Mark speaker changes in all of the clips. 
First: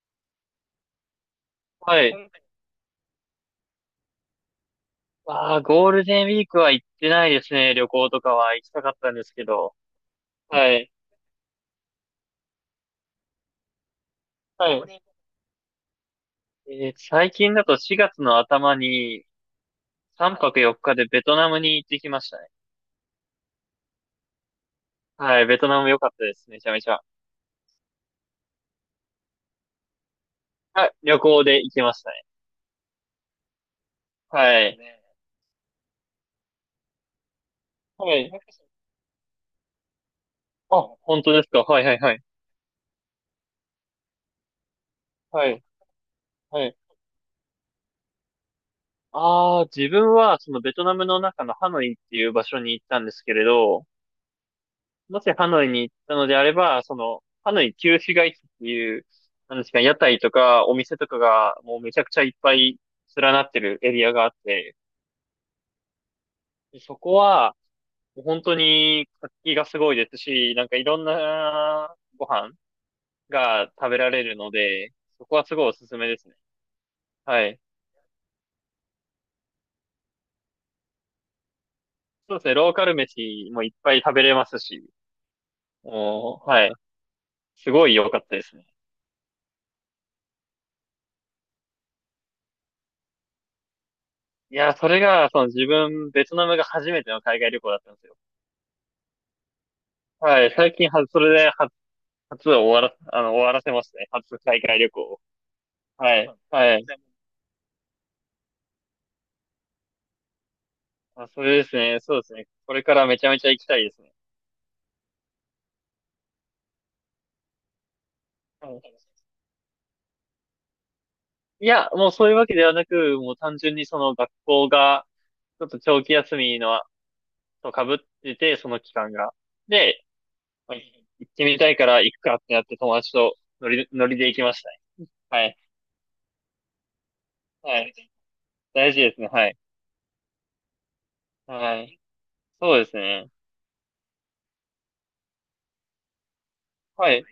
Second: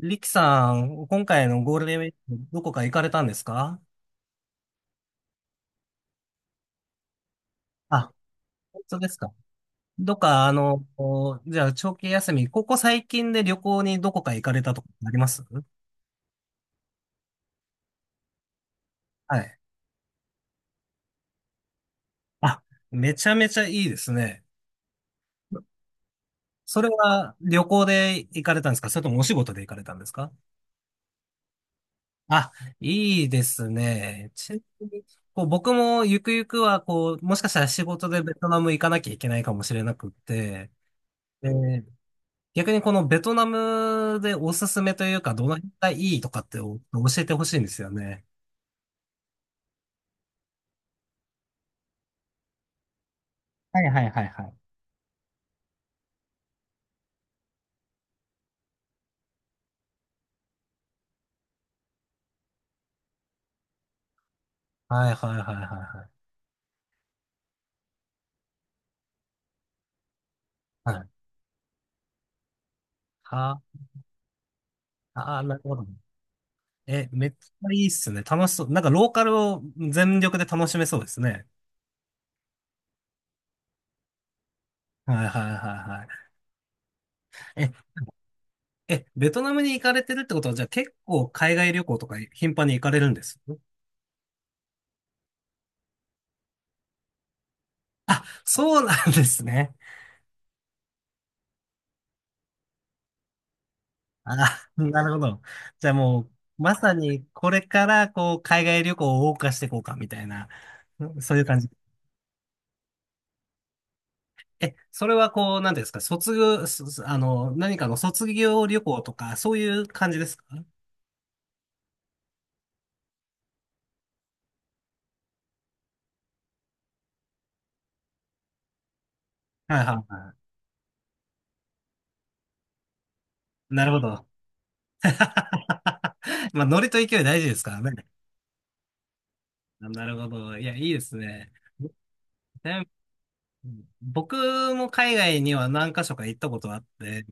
Speaker 1: リキさん、今回のゴールデンウ
Speaker 2: は
Speaker 1: ィー
Speaker 2: い。
Speaker 1: ク、どこか行かれたんですか？
Speaker 2: ああ、ゴールデンウィークは行ってないですね。旅行
Speaker 1: あ、
Speaker 2: とかは行き
Speaker 1: 本
Speaker 2: たかっ
Speaker 1: 当で
Speaker 2: たん
Speaker 1: す
Speaker 2: で
Speaker 1: か。
Speaker 2: すけど。
Speaker 1: どっか、
Speaker 2: はい。
Speaker 1: こうじゃあ、長期休み、ここ最近で旅行にどこか行かれ
Speaker 2: は
Speaker 1: たとか
Speaker 2: い。
Speaker 1: あります？
Speaker 2: 最近だと4月の頭に
Speaker 1: はい。
Speaker 2: 3泊4日でベトナムに行ってきましたね。
Speaker 1: あ、めちゃめちゃいいですね。
Speaker 2: はい。ベトナム良かったですね。めちゃめ
Speaker 1: それ
Speaker 2: ちゃ。
Speaker 1: は旅行で行かれたんですか、それともお仕事で行かれたんですか？
Speaker 2: はい。旅行で行きましたね。
Speaker 1: あ、いいですね。
Speaker 2: は
Speaker 1: ちな
Speaker 2: い。
Speaker 1: みに、こう、僕もゆくゆくは、こう、もしかしたら仕事
Speaker 2: は
Speaker 1: で
Speaker 2: い。
Speaker 1: ベトナム行かなきゃいけないかもしれなくって、
Speaker 2: あ、本当です
Speaker 1: え
Speaker 2: か。はいはいはい。
Speaker 1: 逆にこのベトナムでおすすめというか、ど
Speaker 2: は
Speaker 1: の
Speaker 2: い。
Speaker 1: 辺がいいとかって
Speaker 2: はい。
Speaker 1: お教えてほしいんですよね。
Speaker 2: ああ、自分はそのベトナムの中のハノイっていう場所に行ったんですけれ
Speaker 1: はい
Speaker 2: ど、
Speaker 1: はいはいはい。
Speaker 2: もしハノイに行ったのであれば、ハノイ旧市街地っていう、なんですか、屋台とかお店とかがもうめちゃくちゃいっぱい連なってるエリアがあって、
Speaker 1: はいはいはいはいは
Speaker 2: でそこは、もう本当に活気がすごいですし、なんかい
Speaker 1: い。
Speaker 2: ろ
Speaker 1: は
Speaker 2: ん
Speaker 1: い。
Speaker 2: なご飯
Speaker 1: は
Speaker 2: が食べられるので、そこ
Speaker 1: あ、あ
Speaker 2: は
Speaker 1: ー、な
Speaker 2: す
Speaker 1: る
Speaker 2: ごいお
Speaker 1: ほど。
Speaker 2: すすめですね。
Speaker 1: え、めっち
Speaker 2: はい。
Speaker 1: ゃいいっすね。楽しそう。なんかローカルを全力で楽しめそうですね。
Speaker 2: そうですね、ローカル飯もいっぱい食べれますし、
Speaker 1: はいはいはい
Speaker 2: もう、はい。
Speaker 1: はい。
Speaker 2: す
Speaker 1: え、
Speaker 2: ごい良かったですね。
Speaker 1: え、ベトナムに行かれてるってことは、じゃあ結構海外旅行とか頻繁に行かれるんです？
Speaker 2: いや、それが、その自分、ベトナムが初めての海外旅行だったんですよ。
Speaker 1: あ、そうなんですね。
Speaker 2: はい、最近は、それで初、初を終わら、あの、終わらせましたね。
Speaker 1: ああ、
Speaker 2: 初海 外旅行
Speaker 1: なるほ
Speaker 2: を。
Speaker 1: ど。じゃあ
Speaker 2: は
Speaker 1: も
Speaker 2: い、
Speaker 1: う、ま
Speaker 2: はい。
Speaker 1: さにこれからこう、海外旅行を謳歌していこうか、みたいな、うん
Speaker 2: あ、
Speaker 1: そうい
Speaker 2: そ
Speaker 1: う
Speaker 2: れ
Speaker 1: 感
Speaker 2: で
Speaker 1: じ。
Speaker 2: すね。そうですね。これからめちゃめちゃ行きたいですね。
Speaker 1: え、それはこう、なんていうんですか、卒業、す何かの卒業
Speaker 2: は
Speaker 1: 旅行と
Speaker 2: い。
Speaker 1: か、そういう感じですか？は
Speaker 2: いや、もうそういうわけではなく、もう単純にその学校が、ちょっと長期休みの、と被ってて、その期間が。
Speaker 1: いはい
Speaker 2: で、
Speaker 1: は
Speaker 2: まあ行ってみたいから行くかってなって友達と
Speaker 1: い。なるほ
Speaker 2: 乗り
Speaker 1: ど。
Speaker 2: で行きましたね。はい。
Speaker 1: まあ、ノリと勢い大事ですから
Speaker 2: はい。
Speaker 1: ね。
Speaker 2: 大事ですね。はい。
Speaker 1: なるほど。いや、いいですね。
Speaker 2: はい。そう
Speaker 1: ね、
Speaker 2: ですね。
Speaker 1: 僕も海外には何か所か行ったことあっ
Speaker 2: はい。
Speaker 1: て、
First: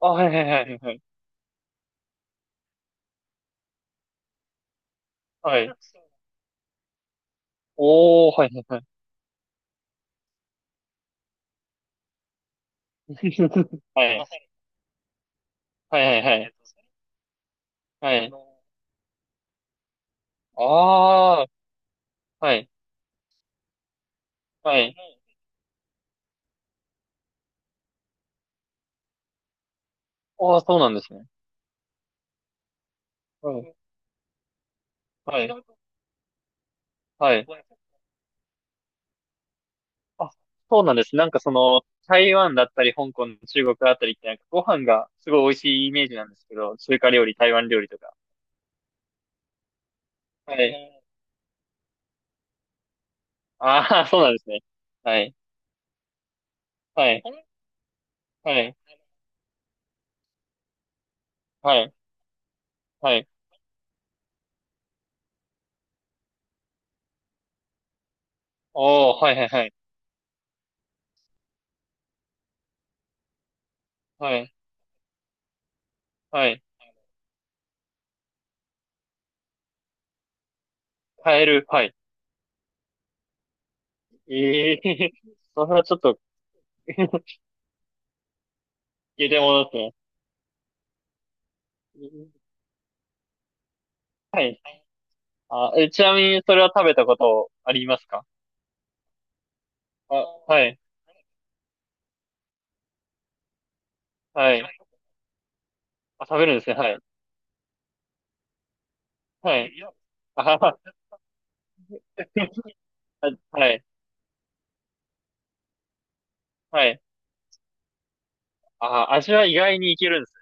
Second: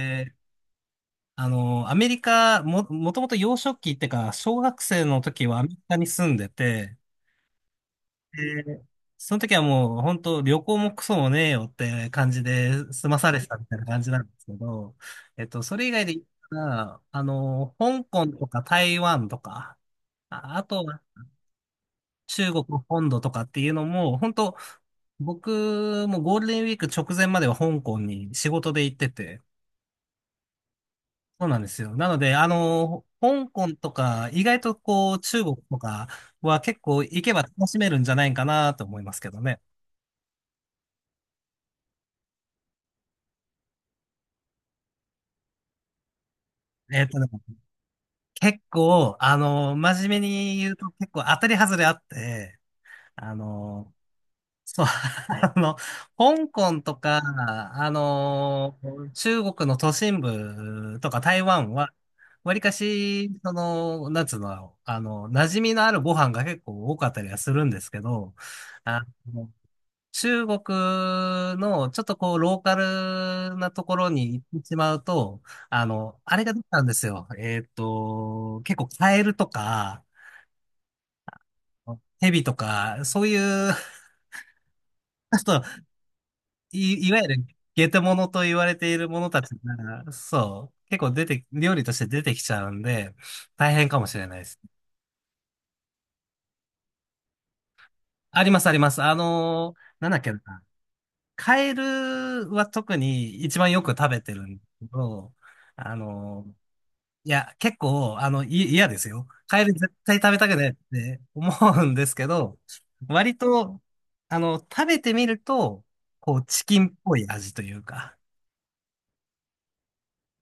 Speaker 2: あ、はいはいはいはい。
Speaker 1: アメリカ、も、もともと幼少期ってか、小学生の時は
Speaker 2: は
Speaker 1: アメ
Speaker 2: い。
Speaker 1: リカに住んでて、
Speaker 2: おー、はいは
Speaker 1: で
Speaker 2: い。
Speaker 1: その時はもう本当旅行もクソもねえよって感じで済
Speaker 2: は
Speaker 1: ま
Speaker 2: す
Speaker 1: され
Speaker 2: い
Speaker 1: てたみたいな感
Speaker 2: ま
Speaker 1: じなん
Speaker 2: い。
Speaker 1: で
Speaker 2: せ
Speaker 1: す
Speaker 2: ん
Speaker 1: けど、それ以
Speaker 2: は
Speaker 1: 外で言
Speaker 2: い
Speaker 1: っ
Speaker 2: はいはい。
Speaker 1: たら、香
Speaker 2: はあ
Speaker 1: 港
Speaker 2: い。の
Speaker 1: とか台湾とか、あ、あとは
Speaker 2: ああ、
Speaker 1: 中
Speaker 2: は
Speaker 1: 国
Speaker 2: い。
Speaker 1: 本土とかっていうのも、本当
Speaker 2: はい。
Speaker 1: 僕もゴールデンウィーク直前までは香港に仕事で行ってて、
Speaker 2: ああ、そうなんですね。
Speaker 1: そうなんですよ。なので、香
Speaker 2: う
Speaker 1: 港
Speaker 2: ん。
Speaker 1: とか、意外とこう、
Speaker 2: は
Speaker 1: 中
Speaker 2: 違い。
Speaker 1: 国
Speaker 2: うと
Speaker 1: とかは結構行け
Speaker 2: は
Speaker 1: ば
Speaker 2: い。ごめんな
Speaker 1: 楽
Speaker 2: さ
Speaker 1: しめ
Speaker 2: い
Speaker 1: るんじゃないかなと思いますけどね。
Speaker 2: あ、そうなんです。なんかその、台湾だったり、香港、中国あたりって、なんかご飯がすごい美味しいイメージなんですけど、中
Speaker 1: えっ
Speaker 2: 華
Speaker 1: と
Speaker 2: 料
Speaker 1: ね、
Speaker 2: 理、台湾料理とか。
Speaker 1: 結構、真面目
Speaker 2: は
Speaker 1: に
Speaker 2: い。
Speaker 1: 言うと
Speaker 2: ね
Speaker 1: 結構当たり外れあって、あ
Speaker 2: あ
Speaker 1: の、
Speaker 2: あ、そうなんですね。
Speaker 1: そう、
Speaker 2: はい。
Speaker 1: あの、香港とか、
Speaker 2: はい。これ
Speaker 1: あ
Speaker 2: はい。
Speaker 1: の、中国の都心部とか台湾
Speaker 2: はい。
Speaker 1: は、わりか
Speaker 2: はい。
Speaker 1: し、その、なんつうの、馴染みのあるご飯が結構多かったりはするんですけど、あ
Speaker 2: おー、はいはい
Speaker 1: の
Speaker 2: はい。
Speaker 1: 中国のちょっとこうローカルなところに
Speaker 2: は
Speaker 1: 行
Speaker 2: い。
Speaker 1: ってしまうと、あれ
Speaker 2: は
Speaker 1: が出
Speaker 2: い。
Speaker 1: たんですよ。結構カエルとか、
Speaker 2: カエル、はい。
Speaker 1: ヘビとか、そういう、
Speaker 2: ええー
Speaker 1: ちょっと
Speaker 2: それはちょっと
Speaker 1: い、いわ ゆるゲテモノと言われているも
Speaker 2: いや、
Speaker 1: の
Speaker 2: で
Speaker 1: たち
Speaker 2: もです
Speaker 1: が、そう、結構出て、料理として出
Speaker 2: ね。
Speaker 1: てきちゃうんで、大変かもしれない
Speaker 2: は
Speaker 1: です。
Speaker 2: い。あ、え、ちなみにそれは食べたことありますか？
Speaker 1: ありますあります。なん
Speaker 2: あ、
Speaker 1: だっけな。
Speaker 2: はい、
Speaker 1: カエルは特に一番よく食べてる
Speaker 2: は
Speaker 1: んで
Speaker 2: い。
Speaker 1: すけど、あ
Speaker 2: あ、食
Speaker 1: の、
Speaker 2: べるんですね、はい。
Speaker 1: 結構、い嫌ですよ。
Speaker 2: は
Speaker 1: カエ
Speaker 2: い。
Speaker 1: ル絶対食べ
Speaker 2: あ
Speaker 1: たく
Speaker 2: は
Speaker 1: ないっ
Speaker 2: は、
Speaker 1: て思うんですけど、割
Speaker 2: は
Speaker 1: と、
Speaker 2: い、
Speaker 1: 食べてみると、こう、チキ
Speaker 2: は
Speaker 1: ンっ
Speaker 2: い。
Speaker 1: ぽい味というか、
Speaker 2: あ、味は意外にいけるんです。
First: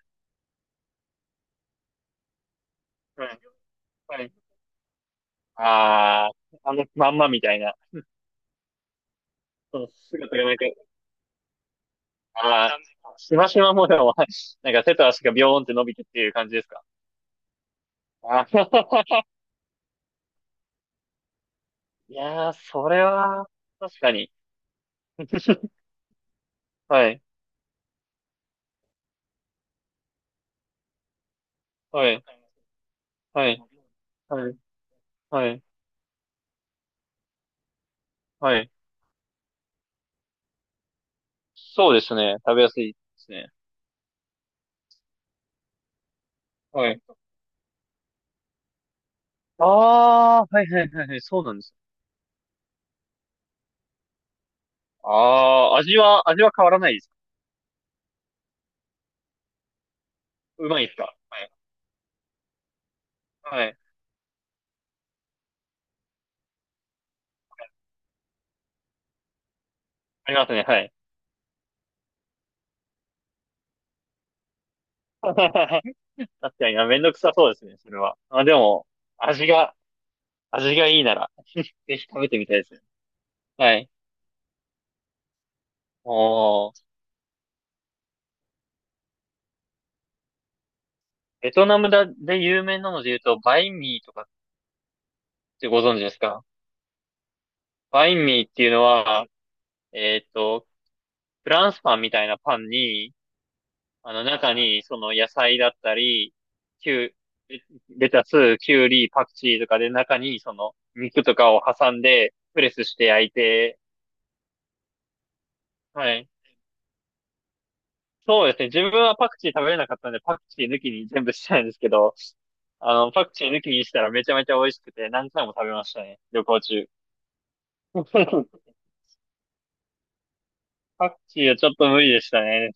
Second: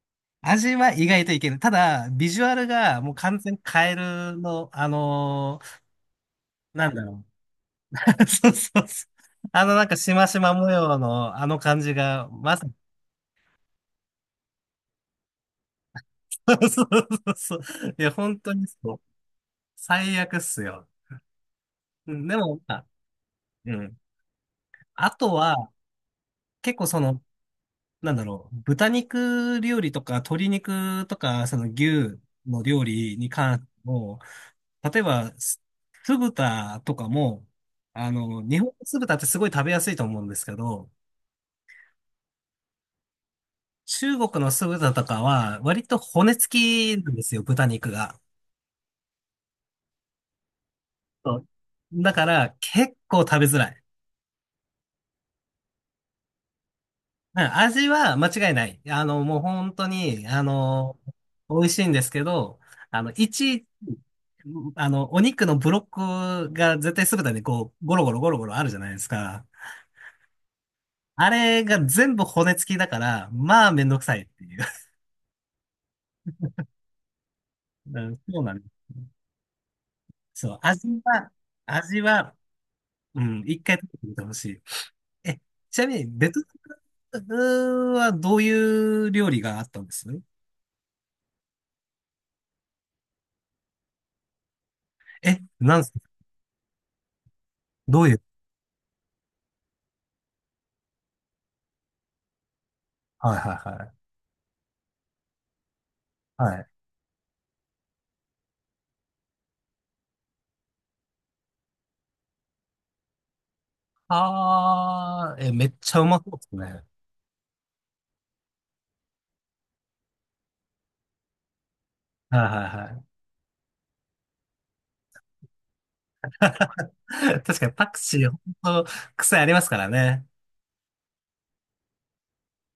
Speaker 1: 味は意外といける。ただ、ビジュアルがもう
Speaker 2: は
Speaker 1: 完
Speaker 2: い、
Speaker 1: 全にカエ
Speaker 2: はい。
Speaker 1: ルの、
Speaker 2: あー、
Speaker 1: なんだ
Speaker 2: まん
Speaker 1: ろ
Speaker 2: まみたいな。
Speaker 1: う。そうそうそう。
Speaker 2: そ
Speaker 1: な
Speaker 2: の
Speaker 1: んか、しま
Speaker 2: 姿
Speaker 1: し
Speaker 2: がな
Speaker 1: ま
Speaker 2: んか、
Speaker 1: 模様のあの感じが、まさに、
Speaker 2: あー、しましま模様 なんか手と足がビョーンって伸びてっていう感じです か？
Speaker 1: そうそうそうそう。いや、
Speaker 2: あ
Speaker 1: 本
Speaker 2: はは
Speaker 1: 当にそう。
Speaker 2: は
Speaker 1: 最悪っすよ。う
Speaker 2: い
Speaker 1: んで
Speaker 2: やー、
Speaker 1: も、まあ、
Speaker 2: それは、
Speaker 1: うん。
Speaker 2: 確かに。
Speaker 1: あとは、結構そ
Speaker 2: はい、
Speaker 1: の、なんだろう、豚肉料理とか鶏肉とか、その
Speaker 2: は
Speaker 1: 牛
Speaker 2: い、
Speaker 1: の料理に
Speaker 2: は
Speaker 1: 関
Speaker 2: い、
Speaker 1: しても、
Speaker 2: はい、
Speaker 1: 例えば、
Speaker 2: は
Speaker 1: す
Speaker 2: い、
Speaker 1: 酢豚とかも、
Speaker 2: は
Speaker 1: 日本
Speaker 2: い。
Speaker 1: の酢豚ってすごい食べやすいと思うんですけど、
Speaker 2: そうですね。食べやすいですね。
Speaker 1: 中国の酢豚とかは割と骨
Speaker 2: は
Speaker 1: 付
Speaker 2: い。
Speaker 1: きなんですよ、豚肉が。
Speaker 2: ああー、はいはいはいはい、
Speaker 1: そ
Speaker 2: そう
Speaker 1: う
Speaker 2: なんです。
Speaker 1: だから結構食べづらい。
Speaker 2: ああ、味は変わらないですか？
Speaker 1: うん味は間違いない。もう本当に、
Speaker 2: うまいですか？はい。
Speaker 1: 美味しいんですけど、あの、
Speaker 2: は
Speaker 1: 一、
Speaker 2: い。
Speaker 1: あの、お肉のブロックが絶対酢てでこう、ゴロゴロゴロゴロあるじゃないですか。
Speaker 2: ありますね、はい。
Speaker 1: あれが全部骨付きだから、まあめんどくさいっていう。
Speaker 2: 確かにな、あめんどくさそうですね、そ れ
Speaker 1: うん、
Speaker 2: は。
Speaker 1: そう
Speaker 2: あ、
Speaker 1: な
Speaker 2: で
Speaker 1: んで
Speaker 2: も、
Speaker 1: す。
Speaker 2: 味が、
Speaker 1: そう、
Speaker 2: 味がいいなら、ぜ
Speaker 1: 味
Speaker 2: ひ食べ
Speaker 1: は、
Speaker 2: てみたいですね。
Speaker 1: うん、一
Speaker 2: は
Speaker 1: 回食
Speaker 2: い。
Speaker 1: べてみてほしい。え、ちなみに、ベト
Speaker 2: おー、
Speaker 1: ナムはどういう料理があったんです？
Speaker 2: ベトナムだ、で有名なので言うと、バインミーとかっ
Speaker 1: え、
Speaker 2: て
Speaker 1: なん
Speaker 2: ご
Speaker 1: です
Speaker 2: 存
Speaker 1: か？
Speaker 2: 知ですか？
Speaker 1: どう
Speaker 2: バ
Speaker 1: い
Speaker 2: イ
Speaker 1: う？
Speaker 2: ンミーっていうのは、えっと、フランスパンみたいなパンに、
Speaker 1: はいは
Speaker 2: あ
Speaker 1: い
Speaker 2: の中に、その野菜だったり、
Speaker 1: はい。
Speaker 2: キュレレタス、キュウリ、パクチーとかで中に、その肉とかを挟んで、プレスして焼いて、
Speaker 1: あー、え、めっちゃう
Speaker 2: は
Speaker 1: まそ
Speaker 2: い。
Speaker 1: うですね。
Speaker 2: そうですね。自分はパクチー食べれなかったんで、パクチー抜きに全部したんですけど、
Speaker 1: はいはいは
Speaker 2: パクチー抜きにしたらめちゃめちゃ美味しくて、何回も食べましたね。旅行中。
Speaker 1: い。確かにパクチー、ほ んと、癖ありますからね。
Speaker 2: パクチーはちょっと無理でしたね。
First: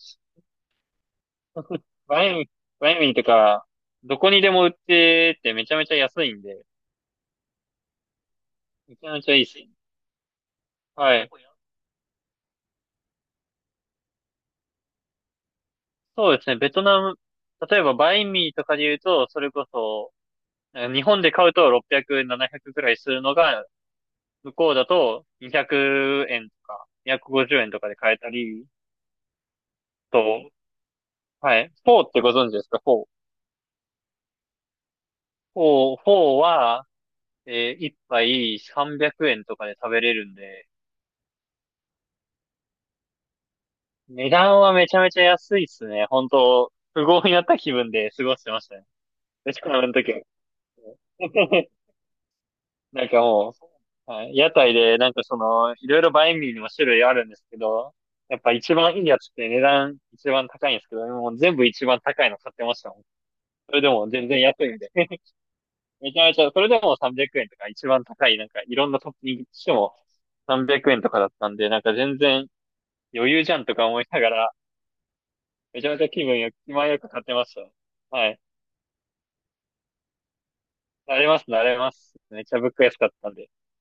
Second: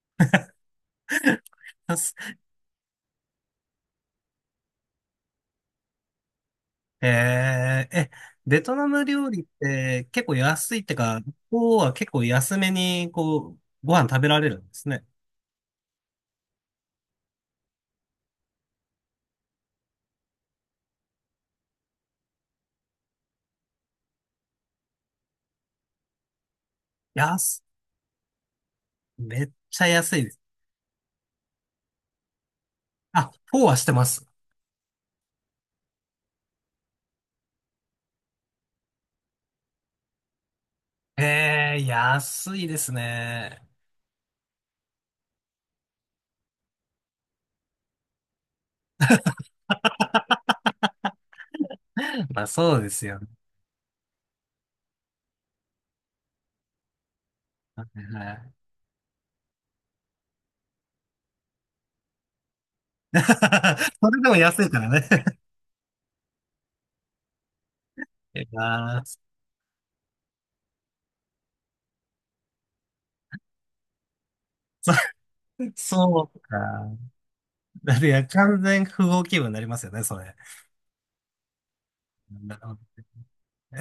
Speaker 2: バイン、バインミーとか、どこにでも売っててめちゃめちゃ安いんで、
Speaker 1: えー、え、ベトナ
Speaker 2: め
Speaker 1: ム
Speaker 2: ちゃめ
Speaker 1: 料
Speaker 2: ちゃ
Speaker 1: 理
Speaker 2: いい
Speaker 1: っ
Speaker 2: ですよ。
Speaker 1: て結構安いって
Speaker 2: は
Speaker 1: か、こ
Speaker 2: い。
Speaker 1: こは結構安めに、こう、ご飯食べられるんですね。
Speaker 2: そうですね。ベトナム、例えばバインミーとかで言うと、それこそ、なんか日本で買うと600、700くらいするのが、向こうだと200円とか、
Speaker 1: 安、
Speaker 2: 250円とかで買えたり、
Speaker 1: めっちゃ安いです。
Speaker 2: と、はい。フォーってご存知ですか？フォー。
Speaker 1: あ、フォーはしてます。
Speaker 2: フォーは、1杯300円とかで食べれるんで、
Speaker 1: えー、安いですね。
Speaker 2: 値段はめちゃめちゃ安いっすね。本当富豪になった気分で過ごしてましたね。飯食うの時は。
Speaker 1: まあそうで
Speaker 2: な
Speaker 1: す
Speaker 2: ん
Speaker 1: よ
Speaker 2: か
Speaker 1: ね。
Speaker 2: もう、はい屋台で、なんかその、いろいろバインミーにも種類あるんですけ
Speaker 1: は
Speaker 2: ど、やっ
Speaker 1: い
Speaker 2: ぱ一番いいやつって値段一番高いんですけど、もう全部一番高いの買ってましたもん。それで も
Speaker 1: それ
Speaker 2: 全
Speaker 1: でも
Speaker 2: 然安
Speaker 1: 安い
Speaker 2: いん
Speaker 1: から
Speaker 2: で。
Speaker 1: ね。
Speaker 2: めちゃめちゃ、それでも300円とか一番高い、な
Speaker 1: い
Speaker 2: んかいろん
Speaker 1: や
Speaker 2: なトッ
Speaker 1: ー
Speaker 2: ピングしても300円とかだったんで、なんか全然余裕じゃんとか思いながら、めちゃめちゃ
Speaker 1: そうか。
Speaker 2: 気前よく買ってました。
Speaker 1: だっていや、
Speaker 2: はい。
Speaker 1: 完全不合気分になりますよね、それ。
Speaker 2: 慣れます、慣れます。めっち
Speaker 1: な
Speaker 2: ゃ
Speaker 1: る
Speaker 2: 物
Speaker 1: ほど。
Speaker 2: 価安かったんで。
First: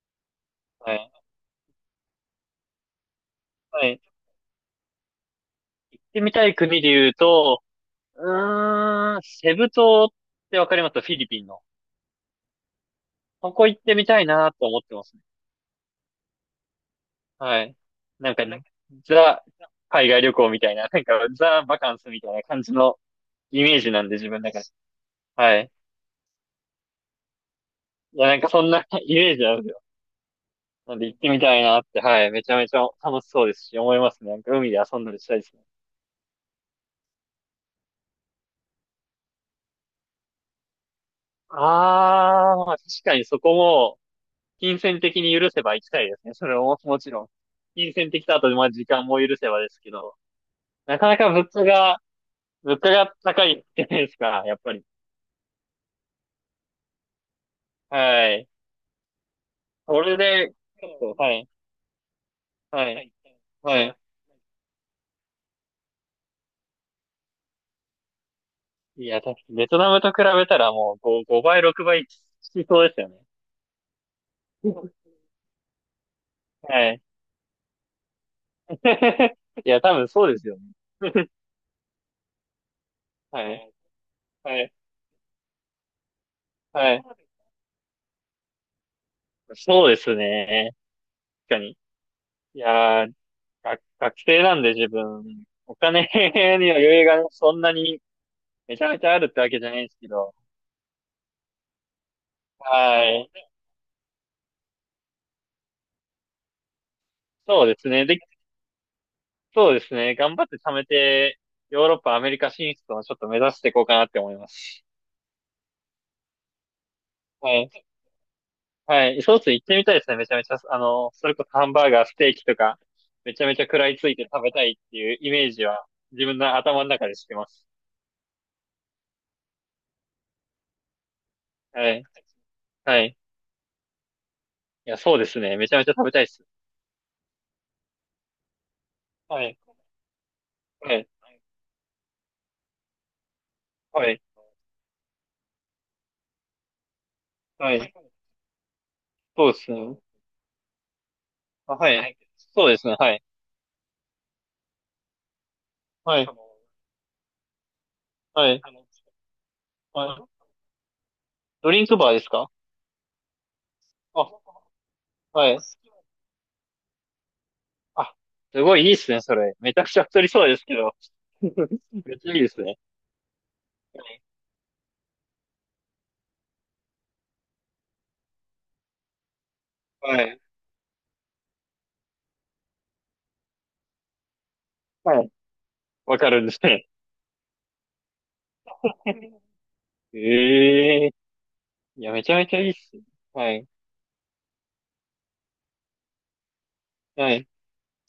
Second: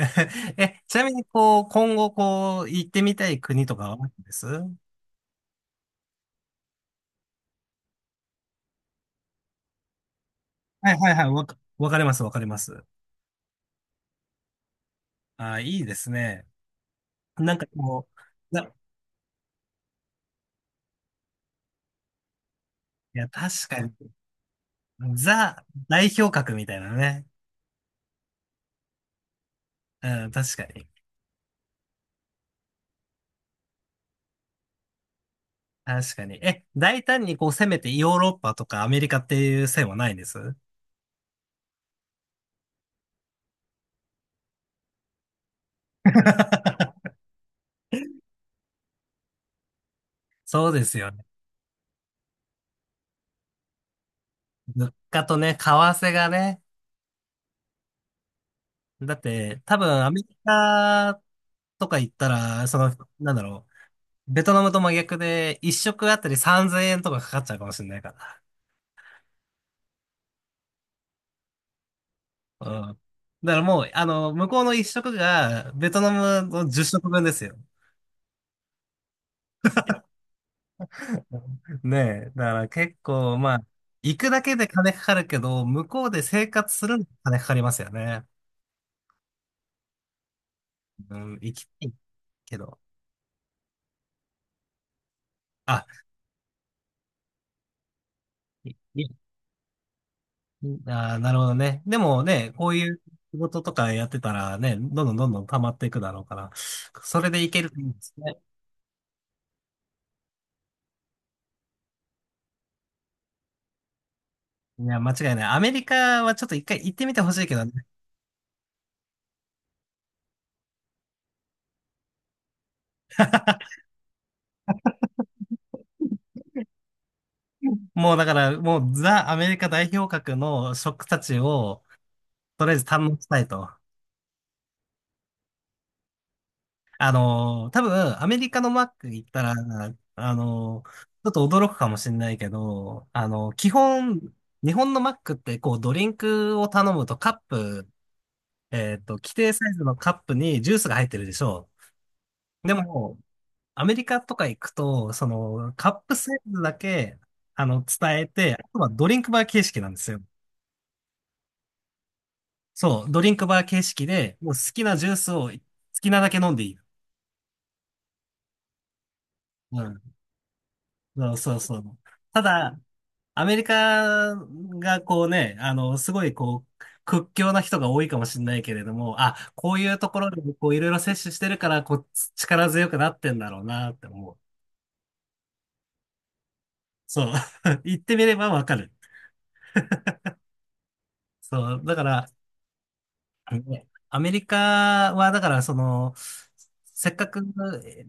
Speaker 1: え、
Speaker 2: は
Speaker 1: ちな
Speaker 2: い。
Speaker 1: みに、こう、今後、こう、行ってみたい国と
Speaker 2: は
Speaker 1: かはあ
Speaker 2: い。
Speaker 1: る
Speaker 2: 行
Speaker 1: んです？は
Speaker 2: ってみたい国で言うと、セブ島ってわかり
Speaker 1: い
Speaker 2: ます？フ
Speaker 1: はい
Speaker 2: ィ
Speaker 1: は
Speaker 2: リ
Speaker 1: い、
Speaker 2: ピ
Speaker 1: わ
Speaker 2: ン
Speaker 1: か、
Speaker 2: の。
Speaker 1: わかります、わかります。
Speaker 2: ここ行ってみたいなと思ってますね。
Speaker 1: ああ、いいですね。なん
Speaker 2: は
Speaker 1: か
Speaker 2: い。
Speaker 1: こ
Speaker 2: なんか、
Speaker 1: う、な、い
Speaker 2: ザ、海外旅行みたいな、なんか、ザ・バカンスみたいな感じの
Speaker 1: や、
Speaker 2: イ
Speaker 1: 確
Speaker 2: メー
Speaker 1: か
Speaker 2: ジなん
Speaker 1: に、
Speaker 2: で、自分の中で。は
Speaker 1: ザ
Speaker 2: い。
Speaker 1: 代表格みたいなね。
Speaker 2: いや、なんかそんな イメージなんですよ。
Speaker 1: うん、確かに。
Speaker 2: なんで行ってみたいなって、はい。めちゃめちゃ楽しそうですし、思いますね。なんか海で遊んだりしたいですね。
Speaker 1: 確かに。え、大胆にこう攻めてヨーロッパとかアメリカっていう線はないんです？
Speaker 2: あー、まあ確かにそこも、金銭的に許せば行きたいですね。それも、もちろん。金銭的とあと、まあ時間も許せばですけど。
Speaker 1: そうです
Speaker 2: なか
Speaker 1: よ
Speaker 2: な
Speaker 1: ね。
Speaker 2: か物価が高いじゃないですか、やっぱり。
Speaker 1: 物価とね、為替がね、
Speaker 2: はい。
Speaker 1: だって、多分
Speaker 2: そ
Speaker 1: ア
Speaker 2: れ
Speaker 1: メリ
Speaker 2: で、ちょっ
Speaker 1: カ
Speaker 2: と、はい、
Speaker 1: とか行ったら、そ
Speaker 2: は
Speaker 1: の、
Speaker 2: い、
Speaker 1: なんだろ
Speaker 2: はい。
Speaker 1: う、ベトナムと真逆で、一食あたり3000円とかかかっちゃうかもしれないから。
Speaker 2: いや、確かにベトナムと比べたらもう5、6倍
Speaker 1: う
Speaker 2: しそうで
Speaker 1: ん。
Speaker 2: すよね。
Speaker 1: だからもう、向こうの一食が、ベトナムの10
Speaker 2: はい。
Speaker 1: 食分ですよ。
Speaker 2: いや、多分そうですよね。
Speaker 1: ねえ。だから結構、
Speaker 2: は
Speaker 1: まあ、
Speaker 2: い、
Speaker 1: 行くだけ
Speaker 2: は
Speaker 1: で
Speaker 2: い、
Speaker 1: 金かかるけど、向こうで生活す
Speaker 2: は
Speaker 1: るの
Speaker 2: い。
Speaker 1: に金かかりますよね。
Speaker 2: そうですね。
Speaker 1: うん、
Speaker 2: 確
Speaker 1: 行
Speaker 2: か
Speaker 1: きた
Speaker 2: に。
Speaker 1: いけ
Speaker 2: い
Speaker 1: ど。
Speaker 2: やー、学生なんで自分、お
Speaker 1: あ、
Speaker 2: 金 には余裕がそんなにめちゃめちゃあるってわけじゃないんですけど。
Speaker 1: ああー、なるほどね。でもね、こういう
Speaker 2: は
Speaker 1: 仕
Speaker 2: い。
Speaker 1: 事とかやってたらね、どんどんどんどん溜まっていくだろうから、それでいけ
Speaker 2: そう
Speaker 1: る
Speaker 2: で
Speaker 1: といい
Speaker 2: す
Speaker 1: んで
Speaker 2: ね。
Speaker 1: すね。
Speaker 2: そうですね。頑張って貯めて、ヨーロッパ、アメリカ進出をちょっと目指していこうかなって思いま
Speaker 1: い
Speaker 2: す。
Speaker 1: や、間違いない。アメリカはちょっと一回行ってみてほしい
Speaker 2: は
Speaker 1: けど
Speaker 2: い。
Speaker 1: ね。
Speaker 2: はい。ソース行ってみたいですね。めちゃめちゃ、あの、それこそハンバーガー、ステーキとか、めちゃめちゃ食らいついて食べたいっていうイメージは、自分の頭の中でしてます。
Speaker 1: もうだから、もうザ・アメリカ代表格の食たちを、
Speaker 2: はい。
Speaker 1: とりあえず堪
Speaker 2: はい。
Speaker 1: 能したいと。
Speaker 2: いや、そうですね。めちゃめちゃ食べたいです。
Speaker 1: 多分、アメリカのマック行った
Speaker 2: は
Speaker 1: ら、
Speaker 2: い。は
Speaker 1: ち
Speaker 2: い。
Speaker 1: ょっと驚くかもしれないけど、基
Speaker 2: は
Speaker 1: 本、
Speaker 2: い。
Speaker 1: 日本のマックってこうドリンクを頼むとカッ
Speaker 2: は
Speaker 1: プ
Speaker 2: い。
Speaker 1: 規
Speaker 2: そ
Speaker 1: 定
Speaker 2: うで
Speaker 1: サ
Speaker 2: す
Speaker 1: イズの
Speaker 2: ね。
Speaker 1: カップにジュースが入ってるでしょ
Speaker 2: あ、はい。
Speaker 1: う。
Speaker 2: そう
Speaker 1: で
Speaker 2: ですね。は
Speaker 1: も、
Speaker 2: い。
Speaker 1: アメリカとか行くと、その、カップ
Speaker 2: はい。
Speaker 1: サイズだけ、伝え
Speaker 2: は
Speaker 1: て、
Speaker 2: い。
Speaker 1: あとはドリンクバー形式なんで
Speaker 2: は
Speaker 1: すよ。
Speaker 2: い。ドリンクバーですか？
Speaker 1: そう、ドリンクバー形式で、もう
Speaker 2: あ、
Speaker 1: 好きなジュースを
Speaker 2: は
Speaker 1: 好
Speaker 2: い。
Speaker 1: きなだけ飲んでいい。
Speaker 2: あ、すごいいいっすね、それ。めち
Speaker 1: う
Speaker 2: ゃくち
Speaker 1: ん。
Speaker 2: ゃ太りそうですけど。
Speaker 1: そうそうそ う。
Speaker 2: めっちゃい
Speaker 1: た
Speaker 2: いですね。
Speaker 1: だ、アメリカがこうね、すごいこう、屈強な人が多いかもしれないけれども、あ、こういうと
Speaker 2: は
Speaker 1: ころ
Speaker 2: い。
Speaker 1: でこういろいろ摂取してるから、こう、力強くなってんだろうなって思う。
Speaker 2: はい。わかるんですね。
Speaker 1: そう。言ってみればわかる。
Speaker 2: ええ
Speaker 1: そう。だ
Speaker 2: ーい
Speaker 1: か
Speaker 2: や、め
Speaker 1: ら、
Speaker 2: ちゃめちゃいいっすね。はい。
Speaker 1: ねアメリカは、だからその、せっか
Speaker 2: は
Speaker 1: く、
Speaker 2: い。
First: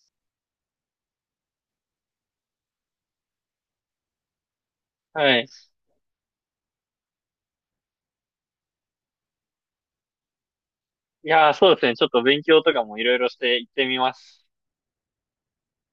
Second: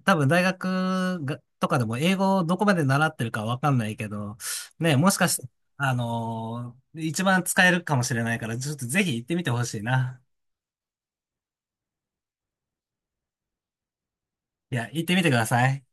Speaker 1: 多分大学がとかでも英語をどこまで習ってるかわかんないけど、ね、もしか
Speaker 2: は
Speaker 1: して、
Speaker 2: い。
Speaker 1: 一番使えるかもしれないから、ちょっとぜひ行ってみてほしいな。
Speaker 2: いやー、そうですね。ちょっと勉強とかもいろいろして行ってみます。
Speaker 1: いや、行ってみてください。